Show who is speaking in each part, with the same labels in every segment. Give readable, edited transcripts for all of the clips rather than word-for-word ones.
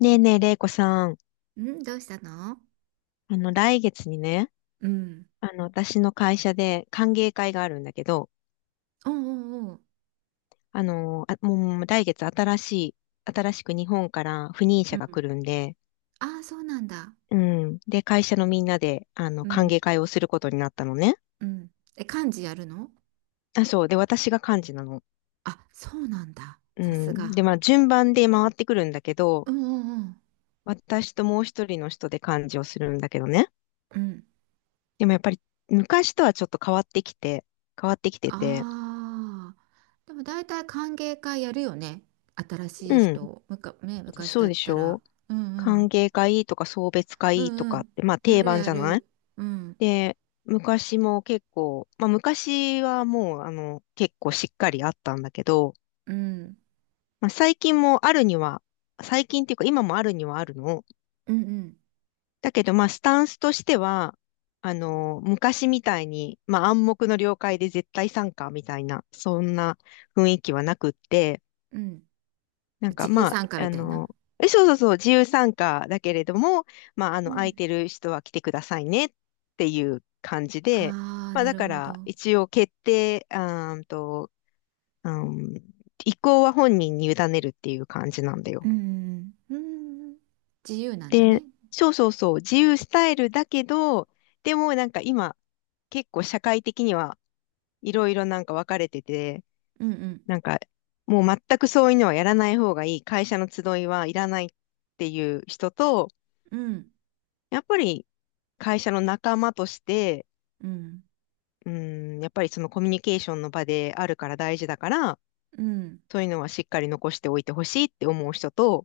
Speaker 1: ねえねえ、れいこさん。
Speaker 2: んどうしたの？
Speaker 1: 来月にね、
Speaker 2: うん。
Speaker 1: 私の会社で歓迎会があるんだけど、
Speaker 2: おうおうおう。
Speaker 1: もう来月新しい、新しく日本から赴任
Speaker 2: う
Speaker 1: 者が
Speaker 2: ん。
Speaker 1: 来るんで、
Speaker 2: ああ、そうなんだ。
Speaker 1: うん。で、会社のみんなで、
Speaker 2: う
Speaker 1: 歓
Speaker 2: ん。
Speaker 1: 迎会をすることになったのね。
Speaker 2: うん。え、漢字やるの？
Speaker 1: あ、そう。で、私が幹事なの。
Speaker 2: あ、そうなんだ。
Speaker 1: う
Speaker 2: さす
Speaker 1: ん。
Speaker 2: が。
Speaker 1: で、まあ、順番で回ってくるんだけ
Speaker 2: う
Speaker 1: ど、
Speaker 2: んうん
Speaker 1: 私ともう一人の人で幹事をするんだけどね。
Speaker 2: うん。うん。
Speaker 1: でもやっぱり、昔とはちょっと変わってきて、変わってきてて、
Speaker 2: ああ。でも大体歓迎会やるよね。新しい
Speaker 1: うん。
Speaker 2: 人。ね、昔
Speaker 1: そ
Speaker 2: だ
Speaker 1: う
Speaker 2: っ
Speaker 1: でし
Speaker 2: たら。
Speaker 1: ょ？
Speaker 2: うんう
Speaker 1: 歓
Speaker 2: ん。
Speaker 1: 迎会とか送別
Speaker 2: う
Speaker 1: 会と
Speaker 2: んう
Speaker 1: かっ
Speaker 2: ん。
Speaker 1: て、まあ
Speaker 2: や
Speaker 1: 定
Speaker 2: る
Speaker 1: 番
Speaker 2: や
Speaker 1: じゃない？
Speaker 2: る。うん。
Speaker 1: で、昔も結構、まあ昔はもう結構しっかりあったんだけど、
Speaker 2: うん。
Speaker 1: まあ最近もあるには、最近っていうか今もあるにはあるの。
Speaker 2: うんうん。
Speaker 1: だけどまあスタンスとしては、昔みたいに、まあ暗黙の了解で絶対参加みたいな、そんな雰囲気はなくって、
Speaker 2: うん。
Speaker 1: なん
Speaker 2: 自
Speaker 1: か
Speaker 2: 由
Speaker 1: まあ、
Speaker 2: 参加みたいな。
Speaker 1: え、そうそうそう、自由参加だけれども、まあ、
Speaker 2: う
Speaker 1: 空い
Speaker 2: ん。
Speaker 1: てる人は来てくださいねっていう感じで、
Speaker 2: ああ、
Speaker 1: まあ、
Speaker 2: な
Speaker 1: だ
Speaker 2: る
Speaker 1: か
Speaker 2: ほ
Speaker 1: ら、
Speaker 2: ど。
Speaker 1: 一応決定、あーんと、うん、意向は本人に委ねるっていう感じなんだ
Speaker 2: う
Speaker 1: よ。
Speaker 2: ん、うん、自由なんだね。
Speaker 1: で、そうそうそう、自由スタイルだけど、でもなんか今、結構社会的にはいろいろなんか分かれてて、
Speaker 2: うん、うん、
Speaker 1: なんかもう全くそういうのはやらない方がいい、会社の集いはいらないっていう人と、
Speaker 2: う
Speaker 1: やっぱり会社の仲間として、
Speaker 2: ん、
Speaker 1: うん、やっぱりそのコミュニケーションの場であるから大事だから、
Speaker 2: うん、
Speaker 1: そういうのはしっかり残しておいてほしいって思う人と、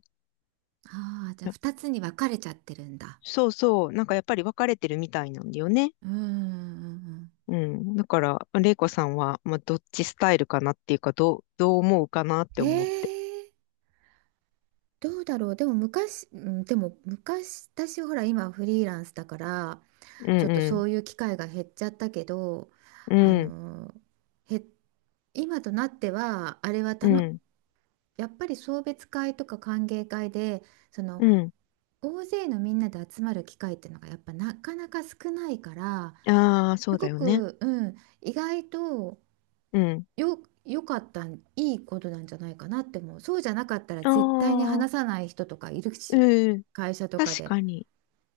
Speaker 2: ああー、じゃ
Speaker 1: い
Speaker 2: あ
Speaker 1: や、
Speaker 2: 2つに分かれちゃってるんだ。
Speaker 1: そうそう、なんかやっぱり分かれてるみたいなんだよね。
Speaker 2: うん。
Speaker 1: うん。だから、玲子さんは、まあ、どっちスタイルかなっていうか、どう、どう思うかなって
Speaker 2: え
Speaker 1: 思って。
Speaker 2: ー、どうだろう。でも昔、うんでも昔、私ほら今フリーランスだから、
Speaker 1: う
Speaker 2: ちょっ
Speaker 1: ん
Speaker 2: と
Speaker 1: うん。
Speaker 2: そういう機会が減っちゃったけど、
Speaker 1: う
Speaker 2: あ
Speaker 1: ん。
Speaker 2: の、へ、今となっては、あれは
Speaker 1: う
Speaker 2: たの、
Speaker 1: ん。
Speaker 2: やっぱり送別会とか歓迎会で、そ
Speaker 1: う
Speaker 2: の
Speaker 1: ん。
Speaker 2: 大勢のみんなで集まる機会っていうのがやっぱなかなか少ないから、
Speaker 1: ああ、そ
Speaker 2: す
Speaker 1: うだ
Speaker 2: ご
Speaker 1: よね。
Speaker 2: く、うん、意外と
Speaker 1: うん。
Speaker 2: よ、良かったんいいことなんじゃないかなって思う。そうじゃなかったら
Speaker 1: あ
Speaker 2: 絶対に話
Speaker 1: あ、
Speaker 2: さない人とかいるし、
Speaker 1: うん。
Speaker 2: 会社とか
Speaker 1: 確
Speaker 2: で。
Speaker 1: かに。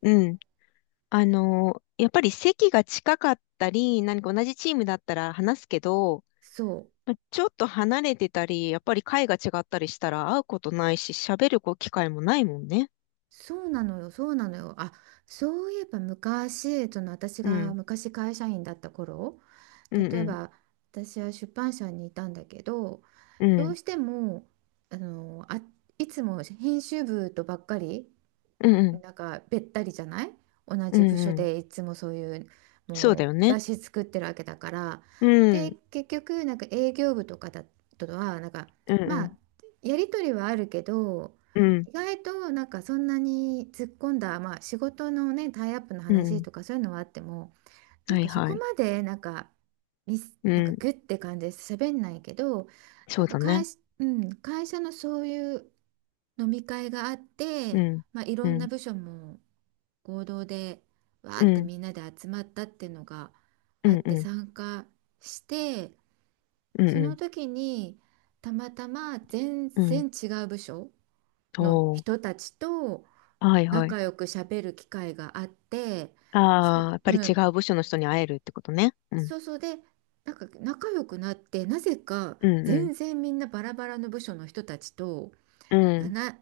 Speaker 1: うん。やっぱり席が近かったり、何か同じチームだったら話すけど、
Speaker 2: そう
Speaker 1: ま、ちょっと離れてたり、やっぱり会が違ったりしたら会うことないし、喋るこう機会もないもんね。
Speaker 2: そうなのよ、そうなのよ。あ、そういえば昔、その私
Speaker 1: う
Speaker 2: が
Speaker 1: ん。
Speaker 2: 昔会社員だった頃、
Speaker 1: うん
Speaker 2: 例
Speaker 1: う
Speaker 2: え
Speaker 1: ん。
Speaker 2: ば私は出版社にいたんだけど、
Speaker 1: う
Speaker 2: どう
Speaker 1: ん。
Speaker 2: してもあのあいつも編集部とばっかり
Speaker 1: うんうん。
Speaker 2: なんかべったりじゃない、同
Speaker 1: うん
Speaker 2: じ部署
Speaker 1: うん。
Speaker 2: でいつもそういう、
Speaker 1: そうだ
Speaker 2: も
Speaker 1: よ
Speaker 2: う
Speaker 1: ね。
Speaker 2: 雑誌作ってるわけだから。
Speaker 1: う
Speaker 2: で
Speaker 1: ん。
Speaker 2: 結局なんか営業部とかだとはなんか、
Speaker 1: うんう
Speaker 2: まあ
Speaker 1: ん。
Speaker 2: やり取りはあるけど、
Speaker 1: うん。
Speaker 2: 意外となんかそんなに突っ込んだ、まあ、仕事のね、タイアップの
Speaker 1: うんう
Speaker 2: 話
Speaker 1: ん。
Speaker 2: とかそういうのはあっても、なん
Speaker 1: はい
Speaker 2: かそ
Speaker 1: は
Speaker 2: こ
Speaker 1: い。
Speaker 2: までなんかミス
Speaker 1: う
Speaker 2: なんか
Speaker 1: ん。
Speaker 2: グッて感じで喋んないけど、
Speaker 1: そ
Speaker 2: なん
Speaker 1: う
Speaker 2: か
Speaker 1: だ
Speaker 2: 会
Speaker 1: ね。
Speaker 2: 社、うん、会社のそういう飲み会があっ
Speaker 1: う
Speaker 2: て、
Speaker 1: ん。
Speaker 2: まあ、い
Speaker 1: う
Speaker 2: ろんな
Speaker 1: ん。
Speaker 2: 部署も合同でわー
Speaker 1: う
Speaker 2: って
Speaker 1: ん。
Speaker 2: みんなで集まったっていうのが
Speaker 1: う
Speaker 2: あっ
Speaker 1: ん
Speaker 2: て、
Speaker 1: うん。
Speaker 2: 参加して、
Speaker 1: うん
Speaker 2: その
Speaker 1: う
Speaker 2: 時にたまたま全
Speaker 1: ん。うん。
Speaker 2: 然違う部署の
Speaker 1: お
Speaker 2: 人
Speaker 1: ー。
Speaker 2: たちと
Speaker 1: はいはい。
Speaker 2: 仲良く喋る機会があって、す、
Speaker 1: ああ、やっぱり
Speaker 2: う
Speaker 1: 違
Speaker 2: ん、
Speaker 1: う部署の人に会えるってことね。うん。
Speaker 2: そうそうで、なんか仲良くなって、なぜか
Speaker 1: うんうん
Speaker 2: 全然みんなバラバラの部署の人たちと
Speaker 1: うん。
Speaker 2: 7、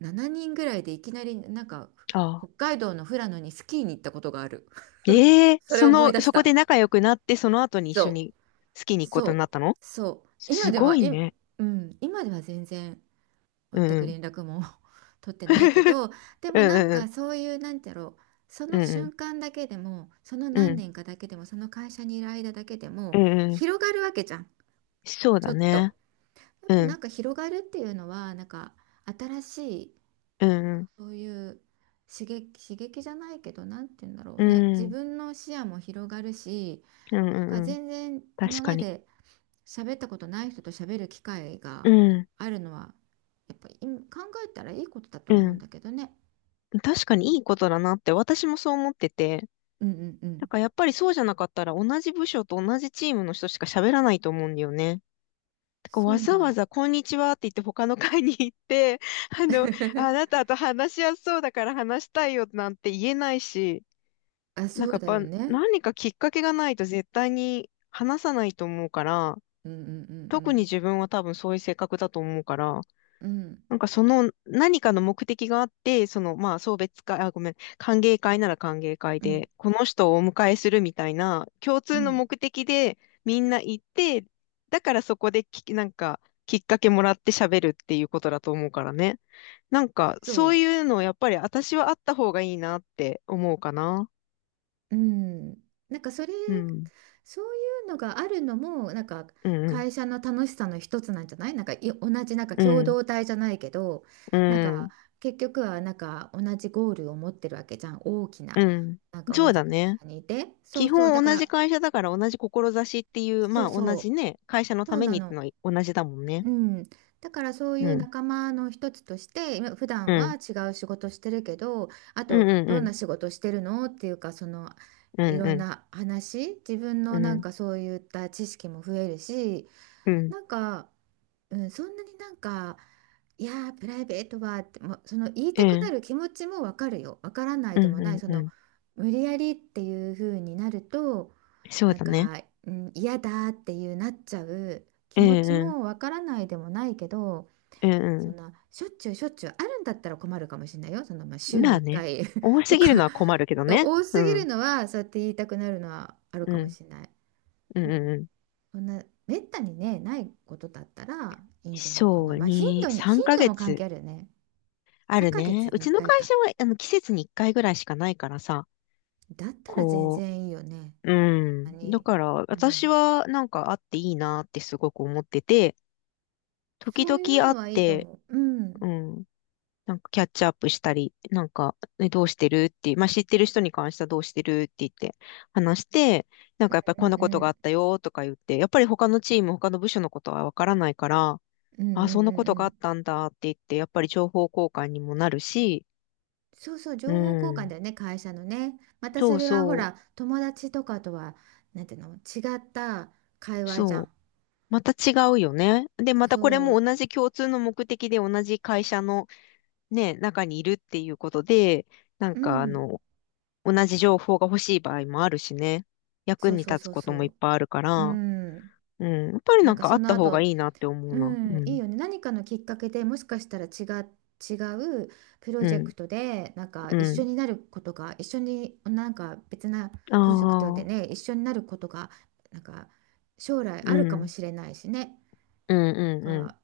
Speaker 2: 7人ぐらいでいきなりなんか
Speaker 1: ああ。
Speaker 2: 北海道の富良野にスキーに行ったことがある。
Speaker 1: え え、
Speaker 2: それ
Speaker 1: そ
Speaker 2: を思い
Speaker 1: の、
Speaker 2: 出し
Speaker 1: そこで
Speaker 2: た。
Speaker 1: 仲良くなって、その後に一
Speaker 2: そ
Speaker 1: 緒
Speaker 2: う
Speaker 1: に好きに行くこ
Speaker 2: そ
Speaker 1: とにな
Speaker 2: う
Speaker 1: ったの？
Speaker 2: そう。今
Speaker 1: す
Speaker 2: で
Speaker 1: ご
Speaker 2: は
Speaker 1: い
Speaker 2: い、
Speaker 1: ね。
Speaker 2: うん、今では全然全
Speaker 1: うん。
Speaker 2: く
Speaker 1: うん。
Speaker 2: 連絡も 取ってないけど、 でもなんかそういうなんてやろう、そ
Speaker 1: う
Speaker 2: の
Speaker 1: んうんうん。
Speaker 2: 瞬間だけでも、その
Speaker 1: うんう
Speaker 2: 何
Speaker 1: ん。
Speaker 2: 年かだけでも、その会社にいる間だけでも
Speaker 1: うんうん。
Speaker 2: 広がるわけじゃん、
Speaker 1: そう
Speaker 2: ち
Speaker 1: だ
Speaker 2: ょっと。
Speaker 1: ね。
Speaker 2: やっ
Speaker 1: う
Speaker 2: ぱ
Speaker 1: ん。
Speaker 2: なんか広がるっていうのは、なんか新しい、
Speaker 1: うんうん。
Speaker 2: そういう刺激じゃないけど、なんて言うんだろう
Speaker 1: う
Speaker 2: ね。自
Speaker 1: ん。
Speaker 2: 分の視野も広がるし、
Speaker 1: うんう
Speaker 2: なんか
Speaker 1: んうん。
Speaker 2: 全然
Speaker 1: 確
Speaker 2: 今
Speaker 1: か
Speaker 2: ま
Speaker 1: に。
Speaker 2: で喋ったことない人と喋る機会
Speaker 1: う
Speaker 2: が
Speaker 1: ん。
Speaker 2: あるのは、やっぱり考えたらいいことだと
Speaker 1: う
Speaker 2: 思うん
Speaker 1: ん。
Speaker 2: だけどね。
Speaker 1: 確かにいいことだなって私もそう思ってて。
Speaker 2: うんうんう
Speaker 1: だ
Speaker 2: ん。
Speaker 1: からやっぱりそうじゃなかったら同じ部署と同じチームの人しか喋らないと思うんだよね。こう
Speaker 2: そ
Speaker 1: わ
Speaker 2: うな
Speaker 1: ざわ
Speaker 2: の。
Speaker 1: ざこんにちはって言って他の会に行って、あの、あな たと話しやすそうだから話したいよなんて言えないし、
Speaker 2: あ、
Speaker 1: なん
Speaker 2: そ
Speaker 1: か
Speaker 2: う
Speaker 1: やっ
Speaker 2: だよ
Speaker 1: ぱ
Speaker 2: ね。
Speaker 1: 何かきっかけがないと絶対に話さないと思うから、
Speaker 2: うんうんう
Speaker 1: 特に
Speaker 2: ん
Speaker 1: 自分は多分そういう性格だと思うから、
Speaker 2: うん。うん
Speaker 1: なんかその何かの目的があって、そのまあ送別会、あ、ごめん、歓迎会なら歓迎会
Speaker 2: うん
Speaker 1: で、この人をお迎えするみたいな共
Speaker 2: う
Speaker 1: 通の
Speaker 2: ん。
Speaker 1: 目的でみんな行って、だからそこでき、なんかきっかけもらって喋るっていうことだと思うからね。なんか
Speaker 2: そ
Speaker 1: そう
Speaker 2: う。
Speaker 1: いうのやっぱり私はあった方がいいなって思うかな。
Speaker 2: うん、なんかそれ、
Speaker 1: うん。
Speaker 2: そういうのがあるのも、なんか
Speaker 1: うん
Speaker 2: 会社の楽しさの一つなんじゃない、なんかい同じなんか
Speaker 1: う
Speaker 2: 共
Speaker 1: ん。うん。
Speaker 2: 同体じゃないけど、
Speaker 1: う
Speaker 2: なんか
Speaker 1: ん。
Speaker 2: 結局はなんか同じゴールを持ってるわけじゃん、大きな。
Speaker 1: うん。
Speaker 2: なんか
Speaker 1: そ
Speaker 2: 同
Speaker 1: う
Speaker 2: じ
Speaker 1: だ
Speaker 2: 会
Speaker 1: ね。
Speaker 2: 社にいて。そう
Speaker 1: 基
Speaker 2: そう、だ
Speaker 1: 本
Speaker 2: か
Speaker 1: 同じ
Speaker 2: ら、
Speaker 1: 会社だから同じ志っていう、
Speaker 2: そ
Speaker 1: ま
Speaker 2: う
Speaker 1: あ同じ
Speaker 2: そう、
Speaker 1: ね、会社の
Speaker 2: そ
Speaker 1: た
Speaker 2: う
Speaker 1: め
Speaker 2: な
Speaker 1: にって
Speaker 2: の。
Speaker 1: のは同じだもんね。
Speaker 2: うん、だからそうい
Speaker 1: う
Speaker 2: う
Speaker 1: ん。
Speaker 2: 仲間の一つとして、今普
Speaker 1: う
Speaker 2: 段は
Speaker 1: ん。
Speaker 2: 違う仕事してるけど、あ
Speaker 1: うん
Speaker 2: と
Speaker 1: うん
Speaker 2: ど
Speaker 1: う
Speaker 2: ん
Speaker 1: ん。
Speaker 2: な仕事してるのっていうか、その
Speaker 1: うん
Speaker 2: いろ
Speaker 1: う
Speaker 2: ん
Speaker 1: ん。
Speaker 2: な話、自分
Speaker 1: う
Speaker 2: のなん
Speaker 1: ん。
Speaker 2: かそういった知識も増えるし、
Speaker 1: うん。
Speaker 2: なんか、うん、そんなになんか、いやープライベートはって、もうその言い
Speaker 1: え
Speaker 2: たくな
Speaker 1: ん、
Speaker 2: る気持ちもわかるよ、わからない
Speaker 1: う
Speaker 2: で
Speaker 1: ん
Speaker 2: もない、
Speaker 1: う
Speaker 2: そ
Speaker 1: ん
Speaker 2: の
Speaker 1: う
Speaker 2: 無理やりっていう風になると、
Speaker 1: ん。そう
Speaker 2: なん
Speaker 1: だね。
Speaker 2: か、うん、嫌だっていうなっちゃう気
Speaker 1: え
Speaker 2: 持
Speaker 1: ん、
Speaker 2: ち
Speaker 1: うん。
Speaker 2: もわからないでもないけど、
Speaker 1: え
Speaker 2: そん
Speaker 1: ん、
Speaker 2: なしょっちゅうしょっちゅうあるんだったら困るかもしれないよ。そのまあ
Speaker 1: うん。
Speaker 2: 週
Speaker 1: ま
Speaker 2: に
Speaker 1: あ
Speaker 2: 1
Speaker 1: ね。
Speaker 2: 回
Speaker 1: 多 す
Speaker 2: と
Speaker 1: ぎるの
Speaker 2: か、
Speaker 1: は困るけ ど
Speaker 2: そう、
Speaker 1: ね。
Speaker 2: 多
Speaker 1: う
Speaker 2: すぎ
Speaker 1: ん。
Speaker 2: るのはそうやって言いたくなるのはある
Speaker 1: う
Speaker 2: かも
Speaker 1: ん。
Speaker 2: しれない。
Speaker 1: うん
Speaker 2: で
Speaker 1: うん
Speaker 2: も
Speaker 1: うん。
Speaker 2: そんなめったにね、ないことだったらいいんじゃないかな。
Speaker 1: そう、
Speaker 2: まあ
Speaker 1: に、3
Speaker 2: 頻度
Speaker 1: ヶ
Speaker 2: も関
Speaker 1: 月
Speaker 2: 係あるよね。
Speaker 1: あ
Speaker 2: 3
Speaker 1: る
Speaker 2: ヶ月
Speaker 1: ね。う
Speaker 2: に
Speaker 1: ち
Speaker 2: 1
Speaker 1: の
Speaker 2: 回
Speaker 1: 会
Speaker 2: かい
Speaker 1: 社
Speaker 2: か。
Speaker 1: は、季節に1回ぐらいしかないからさ、
Speaker 2: だったら全
Speaker 1: こ
Speaker 2: 然いいよね。
Speaker 1: うん。だ
Speaker 2: 何、
Speaker 1: から、
Speaker 2: うん、
Speaker 1: 私はなんかあっていいなってすごく思ってて、時
Speaker 2: そ
Speaker 1: 々
Speaker 2: ういう
Speaker 1: 会っ
Speaker 2: のはいいと
Speaker 1: て、
Speaker 2: 思う。うん。
Speaker 1: うん、なんかキャッチアップしたり、なんか、ね、どうしてるって、まあ、知ってる人に関してはどうしてるって言って話して、なんかやっぱり
Speaker 2: う
Speaker 1: こ
Speaker 2: ん
Speaker 1: んな
Speaker 2: う
Speaker 1: ことがあ
Speaker 2: ん
Speaker 1: ったよとか言って、やっぱり他のチーム、他の部署のことはわからないから、
Speaker 2: うんう
Speaker 1: あ、そん
Speaker 2: んう
Speaker 1: なこと
Speaker 2: んう
Speaker 1: があっ
Speaker 2: ん。
Speaker 1: たんだって言って、やっぱり情報交換にもなるし、
Speaker 2: そうそう、
Speaker 1: う
Speaker 2: 情報交換
Speaker 1: ん。
Speaker 2: だよね、会社のね。また
Speaker 1: そ
Speaker 2: そ
Speaker 1: う
Speaker 2: れはほ
Speaker 1: そ
Speaker 2: ら、友達とかとは、なんていうの、違った会
Speaker 1: う。
Speaker 2: 話じゃ
Speaker 1: そう、
Speaker 2: ん。
Speaker 1: また違うよね。で、またこれ
Speaker 2: そ
Speaker 1: も同じ共通の目的で同じ会社のね、中にいるっていうことで、なん
Speaker 2: う、う
Speaker 1: かあ
Speaker 2: ん、
Speaker 1: の、同じ情報が欲しい場合もあるしね。役
Speaker 2: そう
Speaker 1: に
Speaker 2: そう
Speaker 1: 立つ
Speaker 2: そう
Speaker 1: ことも
Speaker 2: そ
Speaker 1: いっ
Speaker 2: う、
Speaker 1: ぱいあるか
Speaker 2: う
Speaker 1: ら、
Speaker 2: ん。
Speaker 1: うん。やっぱり
Speaker 2: な
Speaker 1: な
Speaker 2: ん
Speaker 1: ん
Speaker 2: か
Speaker 1: かあ
Speaker 2: そ
Speaker 1: っ
Speaker 2: の
Speaker 1: た方が
Speaker 2: 後、
Speaker 1: いいなって思う
Speaker 2: う
Speaker 1: な。
Speaker 2: ん、
Speaker 1: う
Speaker 2: いい
Speaker 1: ん。
Speaker 2: よね。何かのきっかけでもしかしたら違うプロ
Speaker 1: う
Speaker 2: ジェ
Speaker 1: ん。
Speaker 2: クトで、なんか一
Speaker 1: う
Speaker 2: 緒
Speaker 1: ん。
Speaker 2: になることが、一緒になんか別な
Speaker 1: あ
Speaker 2: プロジェクトで
Speaker 1: あ。
Speaker 2: ね、一緒になることが、なんか将来
Speaker 1: う
Speaker 2: あるかも
Speaker 1: ん。
Speaker 2: しれないしね。
Speaker 1: うん
Speaker 2: なん
Speaker 1: うんうん。
Speaker 2: か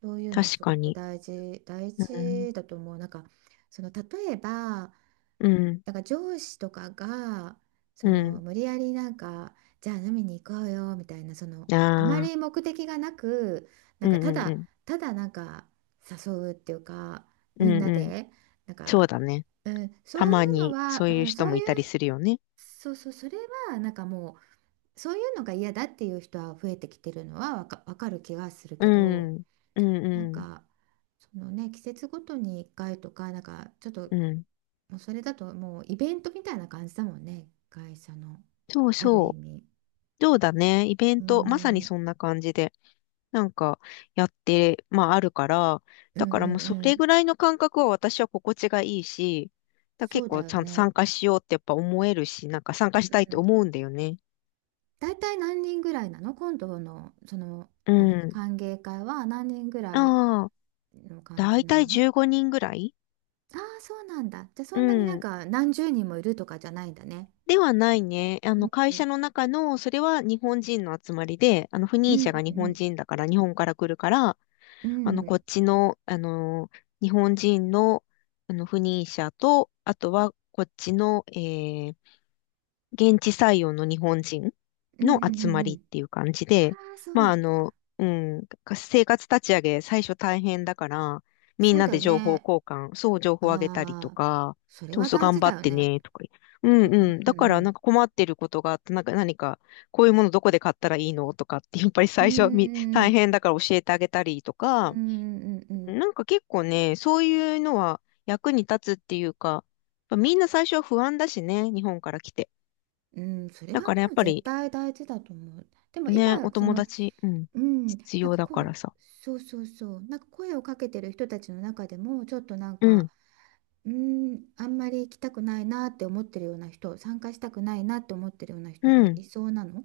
Speaker 2: そういうの
Speaker 1: 確
Speaker 2: すご
Speaker 1: か
Speaker 2: く
Speaker 1: に。
Speaker 2: 大事、大
Speaker 1: うん。
Speaker 2: 事だと思う。なんか、その例えば、
Speaker 1: うん。
Speaker 2: なんか上司とかが、そ
Speaker 1: う
Speaker 2: の
Speaker 1: ん。
Speaker 2: 無理やりなんか、じゃあ飲みに行こうよみたいな、その
Speaker 1: あ
Speaker 2: あまり
Speaker 1: あ。
Speaker 2: 目的がなく、な
Speaker 1: う
Speaker 2: ん
Speaker 1: ん
Speaker 2: かた
Speaker 1: うんう
Speaker 2: だ、
Speaker 1: ん。
Speaker 2: ただなんか誘うっていうか、
Speaker 1: う
Speaker 2: み
Speaker 1: ん
Speaker 2: んな
Speaker 1: うん。
Speaker 2: で、なん
Speaker 1: そう
Speaker 2: か、
Speaker 1: だね。
Speaker 2: うん、
Speaker 1: た
Speaker 2: そうい
Speaker 1: ま
Speaker 2: うの
Speaker 1: に
Speaker 2: は、
Speaker 1: そうい
Speaker 2: う
Speaker 1: う
Speaker 2: ん、
Speaker 1: 人
Speaker 2: そう
Speaker 1: も
Speaker 2: い
Speaker 1: いたり
Speaker 2: う、
Speaker 1: するよね。
Speaker 2: そうそう、それはなんかもう、そういうのが嫌だっていう人は増えてきてるのはわかる気がする
Speaker 1: う
Speaker 2: けど。
Speaker 1: ん、うん、
Speaker 2: な
Speaker 1: う
Speaker 2: ん
Speaker 1: ん、
Speaker 2: かそのね、季節ごとに1回とかなんかちょっと、
Speaker 1: うん。
Speaker 2: もうそれだともうイベントみたいな感じだもんね、会社の。
Speaker 1: そう
Speaker 2: ある意
Speaker 1: そ
Speaker 2: 味
Speaker 1: う。そうだね。イベン
Speaker 2: うー
Speaker 1: ト、まさ
Speaker 2: ん、
Speaker 1: に
Speaker 2: うん
Speaker 1: そんな感じで、なんか、やって、まあ、あるから、
Speaker 2: うん
Speaker 1: だからもうそ
Speaker 2: う
Speaker 1: れぐ
Speaker 2: ん、
Speaker 1: らいの感覚は私は心地がいいし、だ
Speaker 2: そ
Speaker 1: 結
Speaker 2: うだ
Speaker 1: 構
Speaker 2: よ
Speaker 1: ちゃんと
Speaker 2: ね、
Speaker 1: 参加しようってやっぱ思えるし、なんか参加したい
Speaker 2: う
Speaker 1: と
Speaker 2: ん、
Speaker 1: 思うんだよね。
Speaker 2: 大体何人ぐらいなの、今度のその
Speaker 1: う
Speaker 2: なんだっけ、
Speaker 1: ん。
Speaker 2: 歓迎会は何人ぐらい
Speaker 1: ああ、
Speaker 2: の感
Speaker 1: だ
Speaker 2: じ
Speaker 1: い
Speaker 2: な
Speaker 1: たい
Speaker 2: の？
Speaker 1: 15人ぐらい。
Speaker 2: ああー、そうなんだ。じゃあそ
Speaker 1: う
Speaker 2: んなになん
Speaker 1: ん。
Speaker 2: か何十人もいるとかじゃないんだね。
Speaker 1: ではないね。
Speaker 2: う
Speaker 1: 会社
Speaker 2: ん、
Speaker 1: の中の、それは日本人の集まりで、赴
Speaker 2: う
Speaker 1: 任者が
Speaker 2: んう
Speaker 1: 日本
Speaker 2: ん
Speaker 1: 人だから、日本から来るから、
Speaker 2: うんうん
Speaker 1: こっちの、日本人の、不妊者と、あとは、こっちの、えー、現地採用の日本人
Speaker 2: うんうん
Speaker 1: の
Speaker 2: うん
Speaker 1: 集ま
Speaker 2: うんう
Speaker 1: り
Speaker 2: ん、
Speaker 1: っていう感じ
Speaker 2: あ
Speaker 1: で、
Speaker 2: あ、そう
Speaker 1: ま
Speaker 2: な
Speaker 1: あ、
Speaker 2: んだ。
Speaker 1: うん、生活立ち上げ、最初大変だから、み
Speaker 2: そ
Speaker 1: ん
Speaker 2: う
Speaker 1: な
Speaker 2: だ
Speaker 1: で
Speaker 2: よ
Speaker 1: 情報
Speaker 2: ね。
Speaker 1: 交換、そう、情報あげたりと
Speaker 2: ああ、
Speaker 1: か、
Speaker 2: それ
Speaker 1: そう
Speaker 2: は
Speaker 1: そう、
Speaker 2: 大
Speaker 1: 頑
Speaker 2: 事
Speaker 1: 張
Speaker 2: だ
Speaker 1: っ
Speaker 2: よ
Speaker 1: て
Speaker 2: ね。
Speaker 1: ね、とか。う
Speaker 2: うん
Speaker 1: んうん。だから、
Speaker 2: う
Speaker 1: なん
Speaker 2: ん
Speaker 1: か困ってることがあって、なんか何か、こういうものどこで買ったらいいのとかって、やっぱり
Speaker 2: うん
Speaker 1: 最初み、
Speaker 2: う
Speaker 1: 大
Speaker 2: ん
Speaker 1: 変だから教えてあげたりと
Speaker 2: う
Speaker 1: か、
Speaker 2: んうんうんうんうん
Speaker 1: なんか結構ね、そういうのは役に立つっていうか、やっぱみんな最初は不安だしね、日本から来て。
Speaker 2: うんうん、それは
Speaker 1: だ
Speaker 2: も
Speaker 1: からやっ
Speaker 2: う
Speaker 1: ぱ
Speaker 2: 絶
Speaker 1: り
Speaker 2: 対大事だと思う。でも今
Speaker 1: ね、お
Speaker 2: そ
Speaker 1: 友
Speaker 2: の、
Speaker 1: 達、うん、
Speaker 2: うん、
Speaker 1: 必
Speaker 2: なん
Speaker 1: 要
Speaker 2: か
Speaker 1: だ
Speaker 2: こ
Speaker 1: か
Speaker 2: う、
Speaker 1: らさ。
Speaker 2: そうそうそう、なんか声をかけてる人たちの中でもちょっとなん
Speaker 1: う
Speaker 2: か、
Speaker 1: ん、
Speaker 2: うん、あんまり行きたくないなって思ってるような人、参加したくないなって思ってるような人
Speaker 1: う
Speaker 2: が
Speaker 1: ん。
Speaker 2: いそうなの？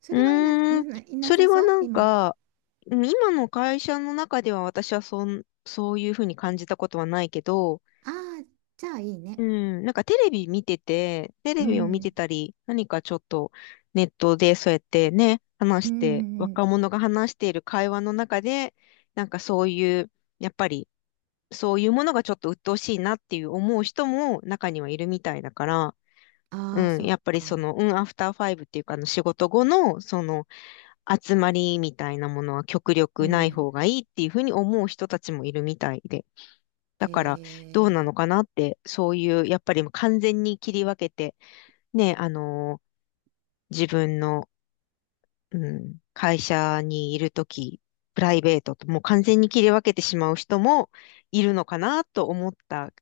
Speaker 2: そ
Speaker 1: う
Speaker 2: れは
Speaker 1: ーん、
Speaker 2: いな
Speaker 1: それ
Speaker 2: さ
Speaker 1: は
Speaker 2: そう
Speaker 1: なん
Speaker 2: 今の？
Speaker 1: か、今の会社の中では私はそん、そういうふうに感じたことはないけど、
Speaker 2: ああー、じゃあいい
Speaker 1: う
Speaker 2: ね。
Speaker 1: ん、なんかテレビ見てて、テ
Speaker 2: う
Speaker 1: レビを見
Speaker 2: ん
Speaker 1: てたり、何かちょっとネットでそうやってね、
Speaker 2: う
Speaker 1: 話
Speaker 2: ん
Speaker 1: し
Speaker 2: う
Speaker 1: て、
Speaker 2: んうん、
Speaker 1: 若者が話している会話の中で、なんかそういう、やっぱりそういうものがちょっと鬱陶しいなっていう思う人も中にはいるみたいだから、
Speaker 2: ああ、
Speaker 1: うん、
Speaker 2: そっ
Speaker 1: やっぱりそ
Speaker 2: か。
Speaker 1: の、うん、アフターファイブっていうか、あの仕事後の、その、集まりみたいなものは極
Speaker 2: う
Speaker 1: 力ない
Speaker 2: ん。
Speaker 1: 方がいいっていうふうに思う人たちもいるみたいで。だから、
Speaker 2: え
Speaker 1: どうなの
Speaker 2: ー、
Speaker 1: かなって、そういう、やっぱりもう完全に切り分けて、ね、自分の、うん、会社にいるとき、プライベートと、もう完全に切り分けてしまう人もいるのかなと思った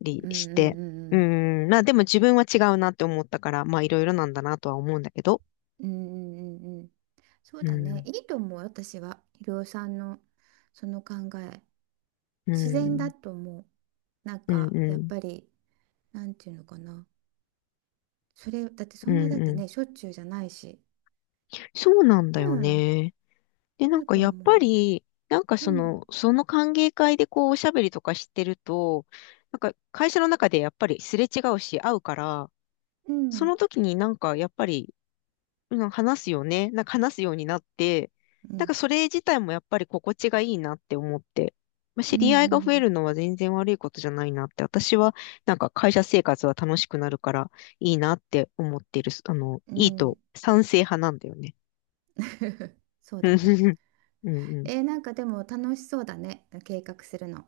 Speaker 1: り
Speaker 2: うん
Speaker 1: して、
Speaker 2: う
Speaker 1: う
Speaker 2: ん
Speaker 1: ん、まあでも自分は違うなって思ったから、まあいろいろなんだなとは思うんだけど、
Speaker 2: うんうんうんうんうんうん、そう
Speaker 1: う
Speaker 2: だね、
Speaker 1: ん、
Speaker 2: いいと思う。私はひろさんのその考え、
Speaker 1: う
Speaker 2: 自然
Speaker 1: ん、
Speaker 2: だと思う。なん
Speaker 1: う
Speaker 2: か
Speaker 1: ん、う
Speaker 2: やっ
Speaker 1: ん、
Speaker 2: ぱり、なんていうのかな、それだって、そ
Speaker 1: うん、
Speaker 2: んなだって
Speaker 1: うん。
Speaker 2: ね、しょっちゅうじゃないし、
Speaker 1: そうなんだ
Speaker 2: う
Speaker 1: よ
Speaker 2: ん、
Speaker 1: ね。で、な
Speaker 2: い
Speaker 1: ん
Speaker 2: い
Speaker 1: か
Speaker 2: と
Speaker 1: やっぱ
Speaker 2: 思
Speaker 1: り、なんか
Speaker 2: う。
Speaker 1: そ
Speaker 2: うん
Speaker 1: の、その歓迎会でこうおしゃべりとかしてると、なんか会社の中でやっぱりすれ違うし会うから、
Speaker 2: う
Speaker 1: そ
Speaker 2: ん
Speaker 1: の時になんかやっぱり、うん、話すよね。なんか話すようになって、
Speaker 2: う
Speaker 1: なん
Speaker 2: ん
Speaker 1: かそれ自体もやっぱり心地がいいなって思って、まあ、
Speaker 2: う
Speaker 1: 知り合いが
Speaker 2: ん
Speaker 1: 増え
Speaker 2: うん
Speaker 1: るのは全然悪いことじゃないなって、私はなんか会社生活は楽しくなるからいいなって思ってる、
Speaker 2: う
Speaker 1: いい
Speaker 2: んうん。
Speaker 1: と賛成派なんだよね。
Speaker 2: そうだね。
Speaker 1: うんうん
Speaker 2: えー、なんかでも楽しそうだね、計画するの。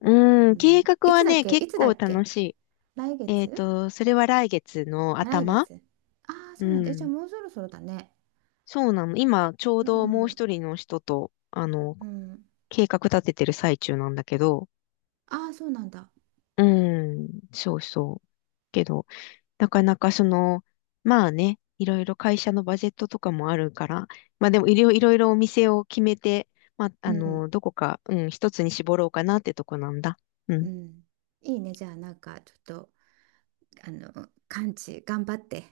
Speaker 1: うん、計画はね、
Speaker 2: い
Speaker 1: 結
Speaker 2: つだ
Speaker 1: 構
Speaker 2: っけ、
Speaker 1: 楽しい。
Speaker 2: 来
Speaker 1: えっ
Speaker 2: 月？
Speaker 1: と、それは来月の
Speaker 2: あ、来
Speaker 1: 頭。
Speaker 2: 月。ああ、
Speaker 1: う
Speaker 2: そうなんだ。え、じゃ
Speaker 1: ん。
Speaker 2: あもうそろそろだね。
Speaker 1: そうなの。今、ちょう
Speaker 2: う
Speaker 1: どもう
Speaker 2: ん、
Speaker 1: 一人の人と、
Speaker 2: うん。
Speaker 1: 計画立ててる最中なんだけど、
Speaker 2: ああ、そうなんだ。
Speaker 1: うん、そうそう。けど、なかなかその、まあね、いろいろ会社のバジェットとかもあるから、まあでもいろいろいろお店を決めて、まあ、
Speaker 2: うん、
Speaker 1: どこか、うん、一つに絞ろうかなってとこなんだ。う
Speaker 2: う
Speaker 1: ん。
Speaker 2: ん。いいね。じゃあ、なんか、ちょっと、あの、完治、頑張って。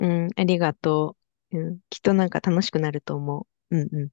Speaker 1: うん、ありがとう。うん、きっとなんか楽しくなると思う。うんうん。